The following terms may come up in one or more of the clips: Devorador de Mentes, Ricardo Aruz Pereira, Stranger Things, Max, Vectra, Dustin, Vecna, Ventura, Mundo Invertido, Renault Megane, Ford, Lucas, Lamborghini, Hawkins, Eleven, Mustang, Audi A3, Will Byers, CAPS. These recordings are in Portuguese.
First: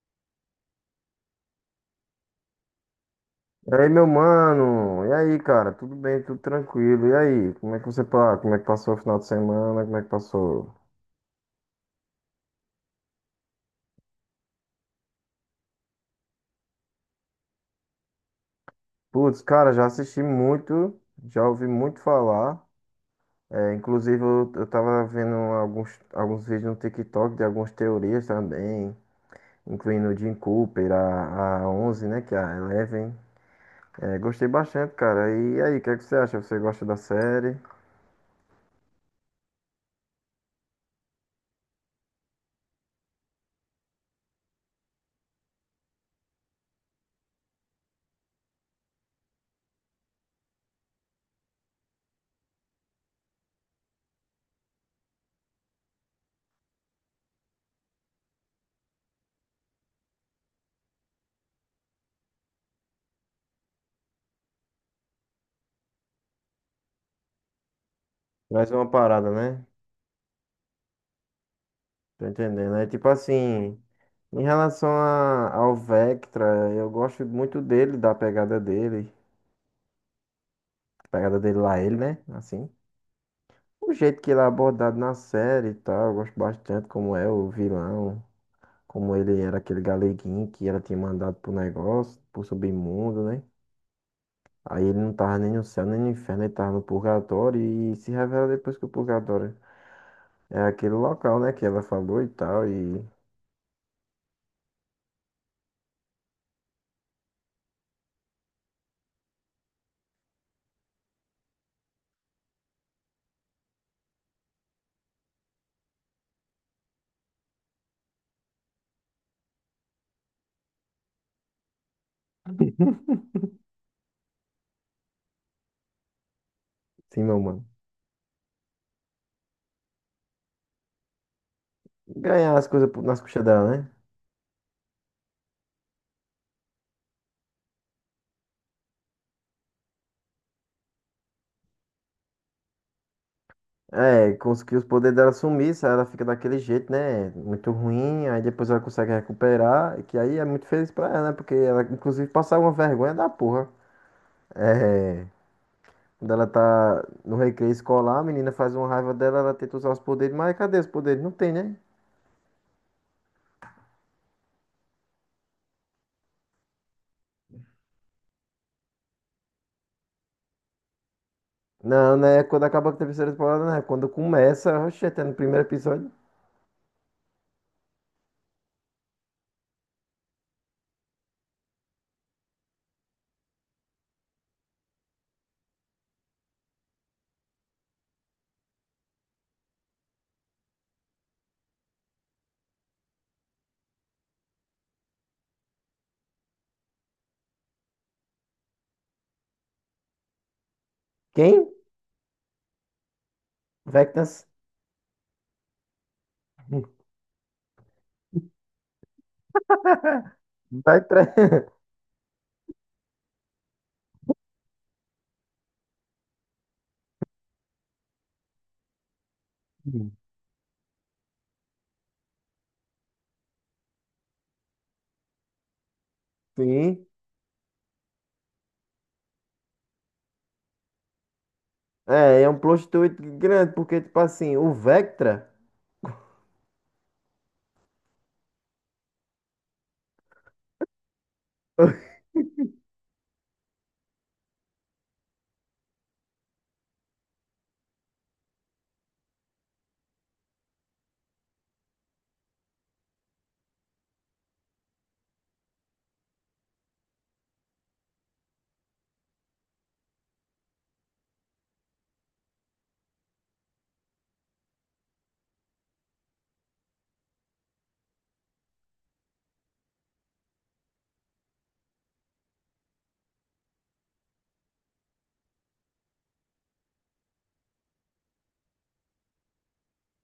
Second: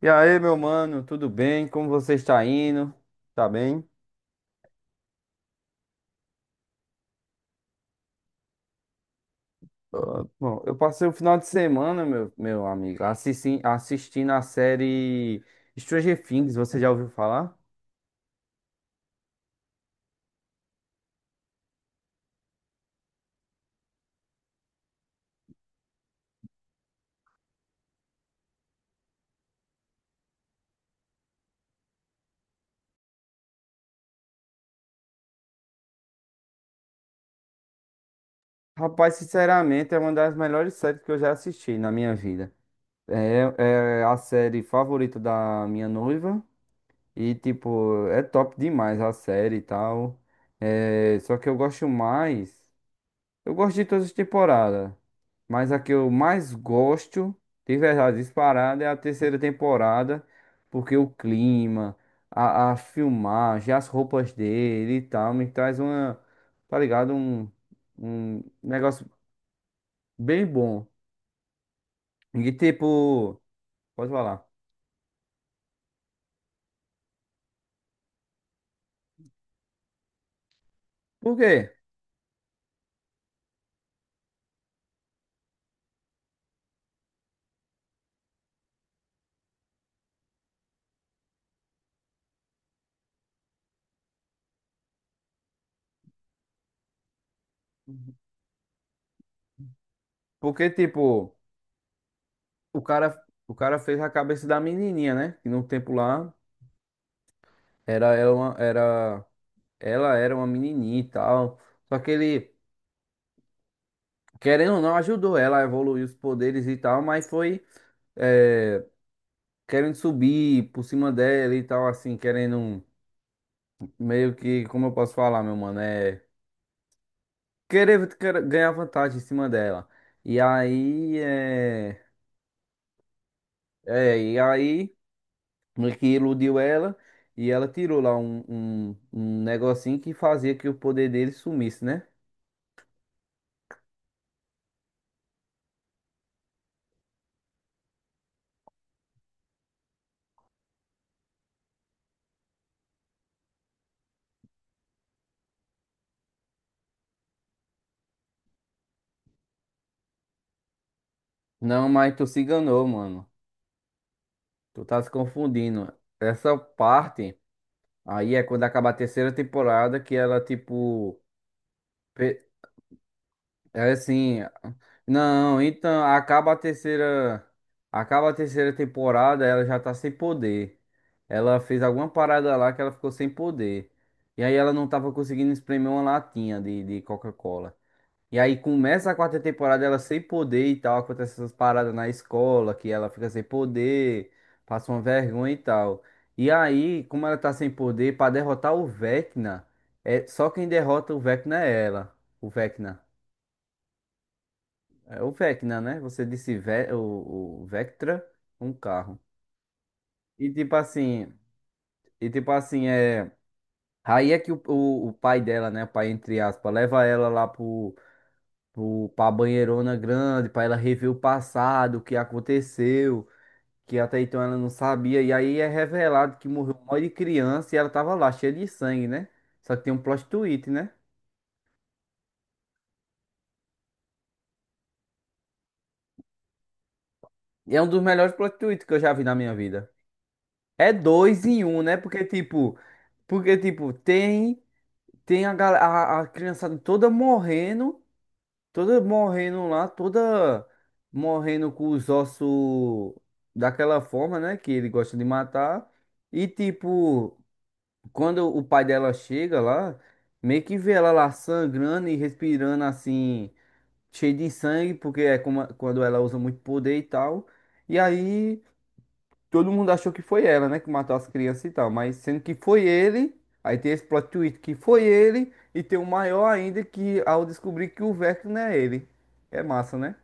E aí, meu mano, tudo bem? Como você está indo? Tá E bem? aí, meu mano? E aí, cara? Tudo bem? Tudo tranquilo? E aí? Como é que passou o final de semana? Como é que Bom, passou? eu passei o final de semana, meu amigo, assistindo a série Stranger Things, você já ouviu falar? Putz, cara, já assisti muito, já ouvi muito falar. É, inclusive, eu tava vendo alguns vídeos no TikTok de algumas teorias também, incluindo o Jim Cooper, a onze, né? Que é a Eleven. É, gostei bastante, cara. E aí, o que é que você acha? Você gosta da série? Rapaz, sinceramente, é uma das melhores séries que eu já assisti na minha vida. É, é a série favorita da minha noiva e, tipo, é top demais a série e tal. É, só que eu gosto mais. Eu gosto de todas as temporadas, mas a que eu mais gosto, de verdade, disparada, é a terceira temporada, porque o clima, a filmagem, as roupas dele e tal, me traz uma, tá ligado? Um Mais uma negócio parada, né? bem bom. Tô E entendendo. É tipo tipo, assim, pode em falar. relação ao Vectra, eu gosto muito dele, da pegada dele. Por Pegada dele quê? lá, ele, né? Assim. O jeito que ele é abordado na série e tal, eu gosto bastante como é o vilão, como ele era aquele galeguinho que ela tinha mandado pro negócio, pro submundo, né? Aí ele não tava nem no céu, nem no inferno, ele tava no purgatório e se revela depois que o purgatório é Porque, aquele tipo, local, né, que ela falou e tal, o e... cara, o cara fez a cabeça da menininha, né? Que no tempo lá era ela, ela era uma menininha e tal. Só que ele. Querendo ou não, ajudou ela a evoluir os poderes e tal, mas foi é, querendo subir por cima dela e tal, assim, querendo um, meio que, como eu posso falar, meu mano, é Sim, meu mano. querer, querer ganhar vantagem em cima dela. E aí, é, Ganhar as coisas nas costas dela, né? é, e aí, meio que iludiu ela e ela tirou lá um, um negocinho que fazia que o poder dele sumisse, né? É, conseguiu os poderes dela sumir, se ela fica daquele jeito, né? Muito ruim, aí depois ela consegue recuperar, que aí é muito feliz pra ela, né? Porque ela, inclusive, passa uma vergonha da porra. É, quando ela tá no recreio escolar, a menina faz uma raiva dela, ela tenta usar os poderes, mas cadê os poderes? Não tem, né? Não, mas tu se enganou, mano. Tu tá se confundindo. Essa parte. Aí é quando acaba a terceira temporada que ela, tipo. Não, né? pe- Quando acaba com a terceira temporada, né? É Quando assim. começa, oxe, até no Não, primeiro então episódio. acaba a terceira. Acaba a terceira temporada, ela já tá sem poder. Ela fez alguma parada lá que ela ficou sem poder. E aí ela não tava conseguindo espremer uma latinha de Coca-Cola. E aí começa a quarta temporada ela sem poder e tal, acontece essas paradas na escola, que ela fica sem poder, passa uma vergonha e tal. E aí, como ela tá sem poder, pra derrotar o Vecna, é só quem derrota o Vecna Quem? é ela. O Vecna. Vectas. É o Vecna, né? Você disse Ve o Vectra, um carro. E tipo Vai tra... assim, e tipo assim, é. Aí é que o pai dela, né? O pai, entre aspas, leva ela lá Pro, pra banheirona grande, pra ela rever o passado, o que aconteceu, que até então ela não sabia. E aí é revelado que morreu um monte Sim. de criança e ela tava lá, cheia de sangue, né? Só que tem um plot twist, né? É, é um plot twist grande, porque, tipo assim, o Vectra. E é um dos melhores plot twists que eu já vi na minha vida. É dois em um, né? Porque, tipo, tem, tem a, a criançada toda morrendo. Toda morrendo lá, toda morrendo com os ossos daquela forma, né? Que ele gosta de matar. E tipo, quando o pai dela chega lá, meio que vê ela lá sangrando e respirando assim, cheio de sangue, porque é como- quando ela usa muito poder e tal. E aí todo mundo achou que foi ela, né, que matou as crianças e tal, mas sendo que foi ele, aí tem esse plot twist que foi ele, e tem o maior ainda que ao descobrir que o Vecna não é ele. É massa, né?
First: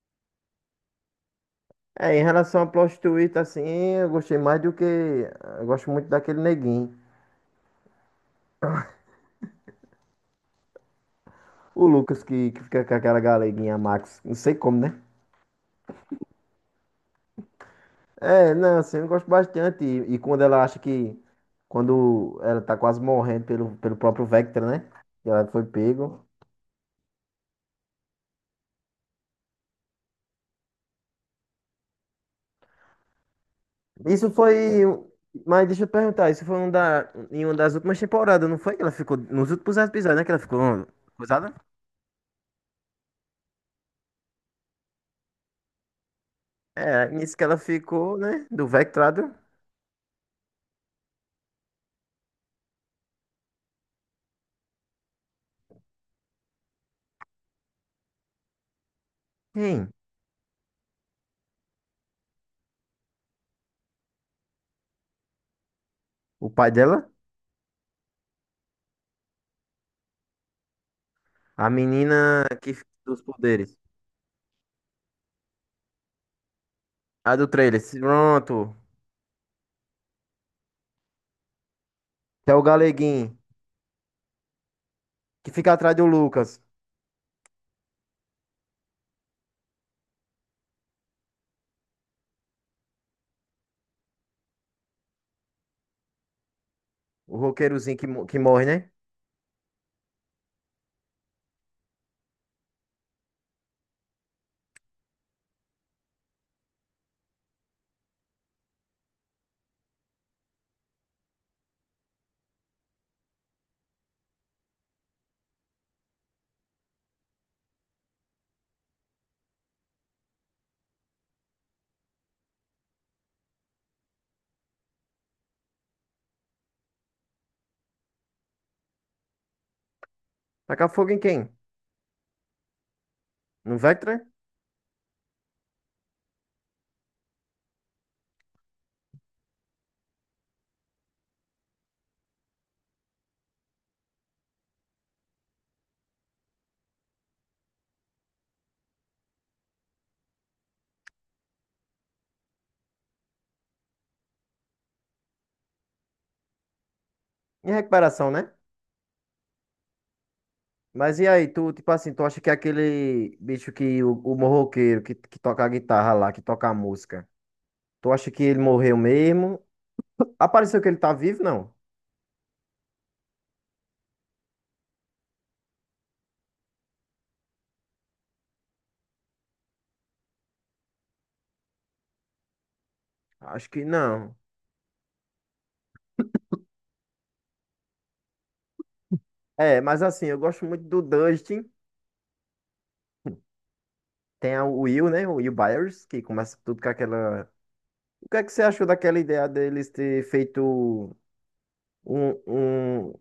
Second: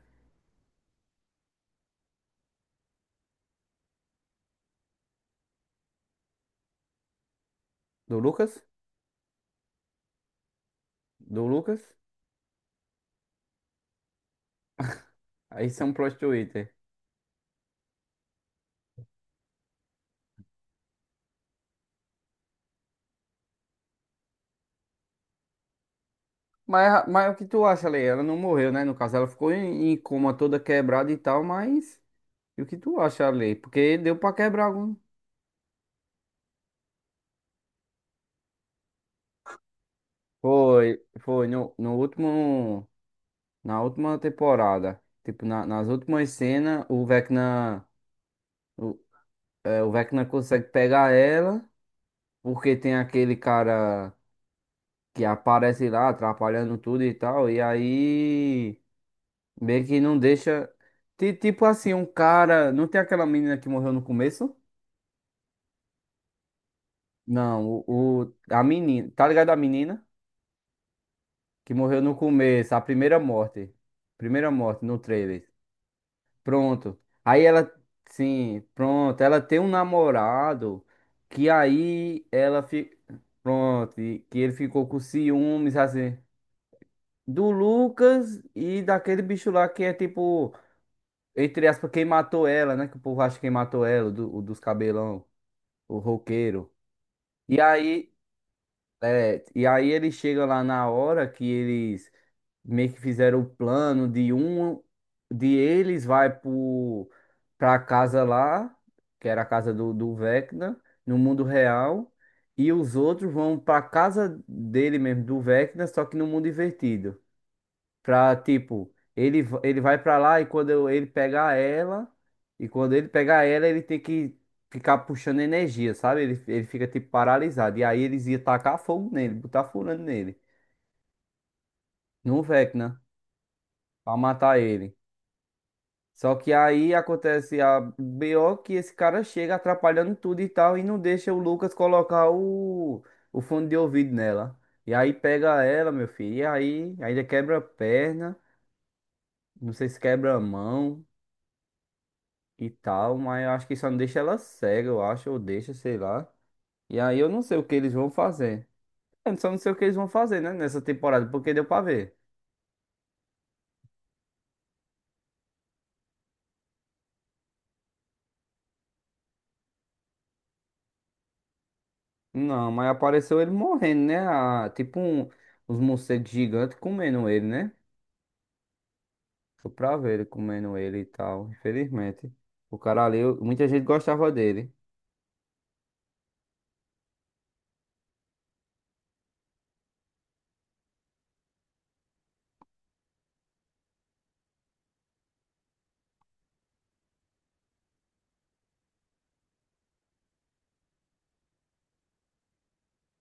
É, em relação a plot twist, assim, eu gostei mais do que. Eu gosto muito daquele neguinho. Do Lucas? Do Lucas? O Lucas que fica com aquela galeguinha Max. Não sei como, né? Aí são plot twist. É. É, não, assim, eu gosto bastante. E quando ela acha que. Quando ela tá quase morrendo pelo, pelo próprio Vector, né? Que ela foi pego. Mas o que tu acha, Lei? Ela não morreu, né? No caso, ela ficou em, em coma toda quebrada e tal, mas. E o que tu acha, Lei? Porque deu Isso pra quebrar foi algum. um. Mas deixa eu perguntar, isso foi um em uma das últimas temporadas, não foi? Que ela ficou. Nos últimos episódios, né? Que ela ficou. Foi, foi. Coisada? No, no último. Na última temporada. Tipo, nas últimas cenas, o É, nisso que ela Vecna. ficou, né? Do o, Vectrado. É, o Vecna consegue pegar ela, porque tem aquele cara que aparece lá atrapalhando tudo e tal, e aí meio Quem? que não deixa. Tipo assim, um cara. Não tem aquela menina que morreu no começo? O pai dela? Não, a menina. Tá ligado a menina? A Que morreu no menina que começo, a fica primeira dos morte. poderes. Primeira morte no trailer. Pronto. A Aí do ela, trailer. sim, Pronto. pronto. Ela tem um namorado que aí Que é ela o fica. Galeguinho. Pronto, e que ele ficou com Que fica ciúmes, atrás do assim, Lucas. do Lucas e daquele bicho lá que é tipo, entre aspas, quem matou ela, né? Que o povo acha que quem matou ela, do, o dos cabelão, o roqueiro. O E roqueirozinho que, aí, mo- que morre, né? É, e aí ele chega lá na hora que eles meio que fizeram o plano de um de eles vai pro, pra casa lá, que era a casa do, do Vecna, no mundo real, e os outros vão pra casa dele mesmo, do Vecna, só que no mundo invertido. Pra, tipo, ele, ele vai pra lá e ele pegar ela, e quando ele pegar ela, ele tem que ficar puxando energia, sabe? Ele fica, tipo, paralisado. E aí eles iam tacar fogo nele, botar furando nele, Tacar fogo em quem? no Vecna, No pra Vectra? matar ele. Só que aí acontece a BO que esse cara chega atrapalhando tudo e tal, e não deixa o Lucas colocar o fone de ouvido nela. E aí pega ela, meu filho, e aí ainda quebra a perna, não sei se quebra a mão. E tal, mas eu acho que só não deixa ela cega, eu acho, ou deixa, sei lá. E aí eu não sei o Em que eles vão recuperação, né? fazer. Eu só não sei o que eles vão fazer, né, nessa Mas e temporada, aí, porque deu tu, pra tipo assim, ver. tu acha que é aquele bicho que o morroqueiro que toca a guitarra lá, que toca a música, tu acha que ele morreu mesmo? Apareceu que ele tá vivo? Não. Não, mas apareceu ele morrendo, né? Tipo um, os morcegos gigantes comendo ele, né? Foi pra ver ele comendo ele e tal, infelizmente. O cara ali, muita Acho gente que gostava não. dele. É, mas assim, eu gosto muito do Dustin. O Will, né? O Will Byers, que começa tudo com aquela. O que é que você achou daquela ideia deles ter feito um, um,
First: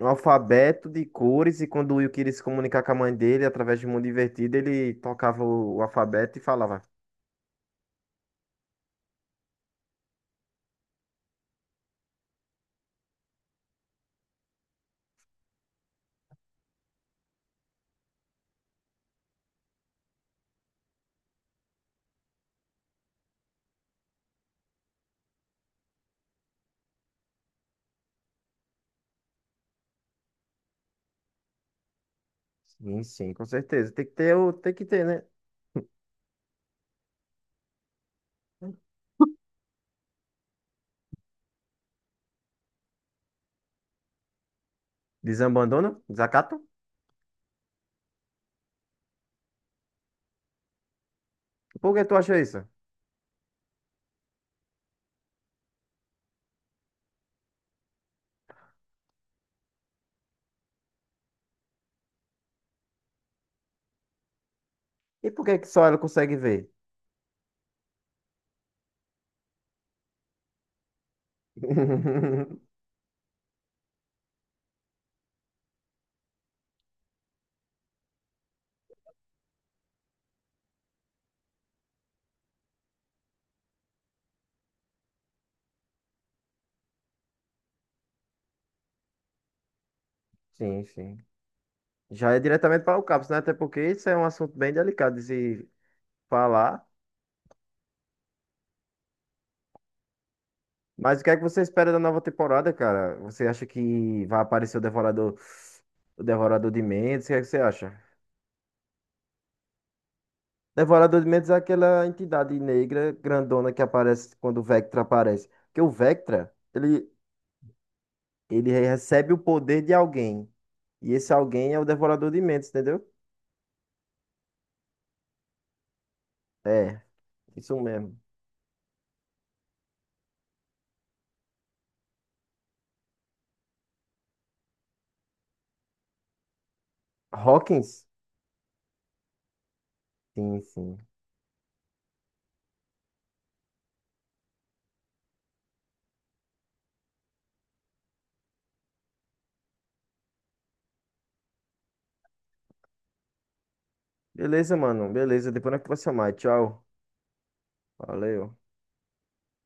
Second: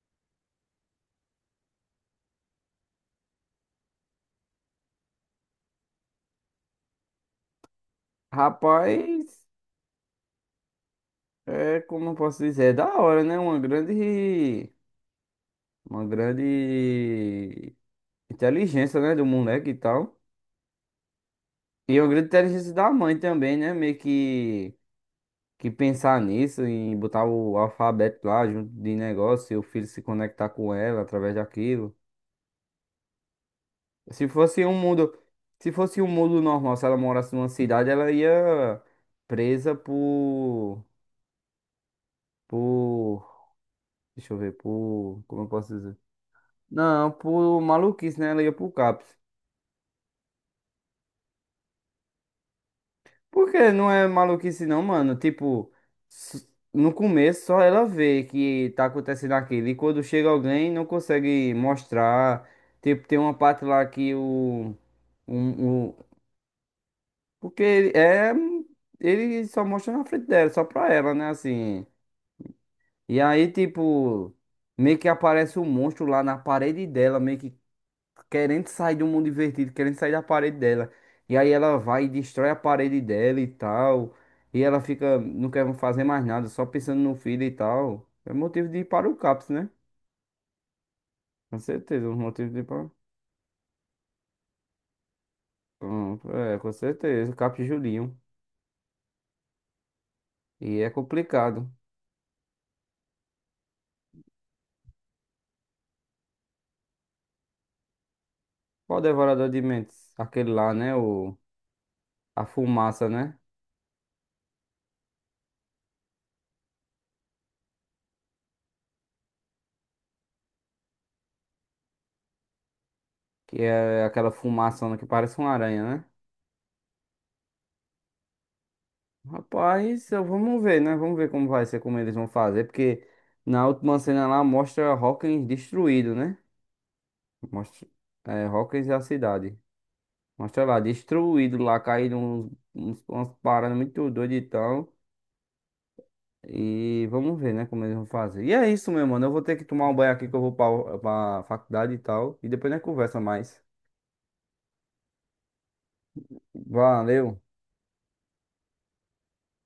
um alfabeto de cores e quando o Will queria se comunicar com a mãe dele através de Mundo Invertido, ele tocava o alfabeto e falava. Rapaz, é como eu posso dizer, é da hora, né? Uma grande. Uma grande inteligência, né? Do moleque e tal. E o grito de inteligência da mãe também, né? Meio que pensar nisso, e botar o alfabeto lá junto de negócio e o filho se conectar com ela através daquilo. Sim, sim, com certeza. Se fosse um Tem que ter, mundo, né? se fosse um mundo normal, se ela morasse numa cidade, ela ia presa por, deixa eu ver, por, como eu posso dizer? Desabandono? Desacato? Não, por maluquice, né? Ela ia pro CAPS. Por que tu acha isso? Porque não é maluquice não, mano. Tipo, s- no começo só ela vê que tá acontecendo aquilo. E quando chega alguém não consegue mostrar. Tipo, tem uma parte lá que o. E por que que só Um, o ela consegue ver? porque ele é. Ele só mostra na frente dela, só pra ela, né? Assim. E aí, tipo, meio que aparece um monstro lá na parede dela, meio que querendo sair do mundo invertido, querendo sair da parede dela. E aí ela vai e destrói a parede dela e tal. E ela fica, não quer fazer mais nada, só pensando no filho e tal. É motivo de ir para o CAPS, né? Sim, sim. Com certeza, um Já é motivo de ir diretamente para. para o CAPS, né? Até porque isso é um assunto bem delicado de se Pronto, é, com falar. certeza, CAPS e Julinho. E é Mas o que é que você complicado. espera da nova temporada, cara? Você acha que vai aparecer o Devorador de Mentes? O que é que você acha? Qual o devorador de mentes? Aquele lá, né? Devorador de O, Mentes é aquela a entidade fumaça, negra né? grandona que aparece quando o Vectra aparece. Porque o Vectra, ele recebe o poder de alguém. E esse alguém é o Devorador de Mentes, entendeu? Que é aquela fumaçona que parece uma aranha, né? É, isso mesmo. Rapaz, vamos ver, né? Vamos ver como vai ser, como eles vão fazer, porque na última cena lá mostra Hawkins destruído, né? Mostra, Hawkins? é, Hawkins é a cidade. Sim, Mostra lá, sim. destruído lá, caído uns, uns, umas paradas muito doidas e tal. E vamos ver, né, como eles vão fazer. E é isso, meu mano. Eu vou ter que tomar um banho aqui que eu vou pra, pra faculdade e tal. E depois nós conversa mais. Beleza, mano. Beleza. Depois nós conversamos mais. Tchau. Valeu. Valeu.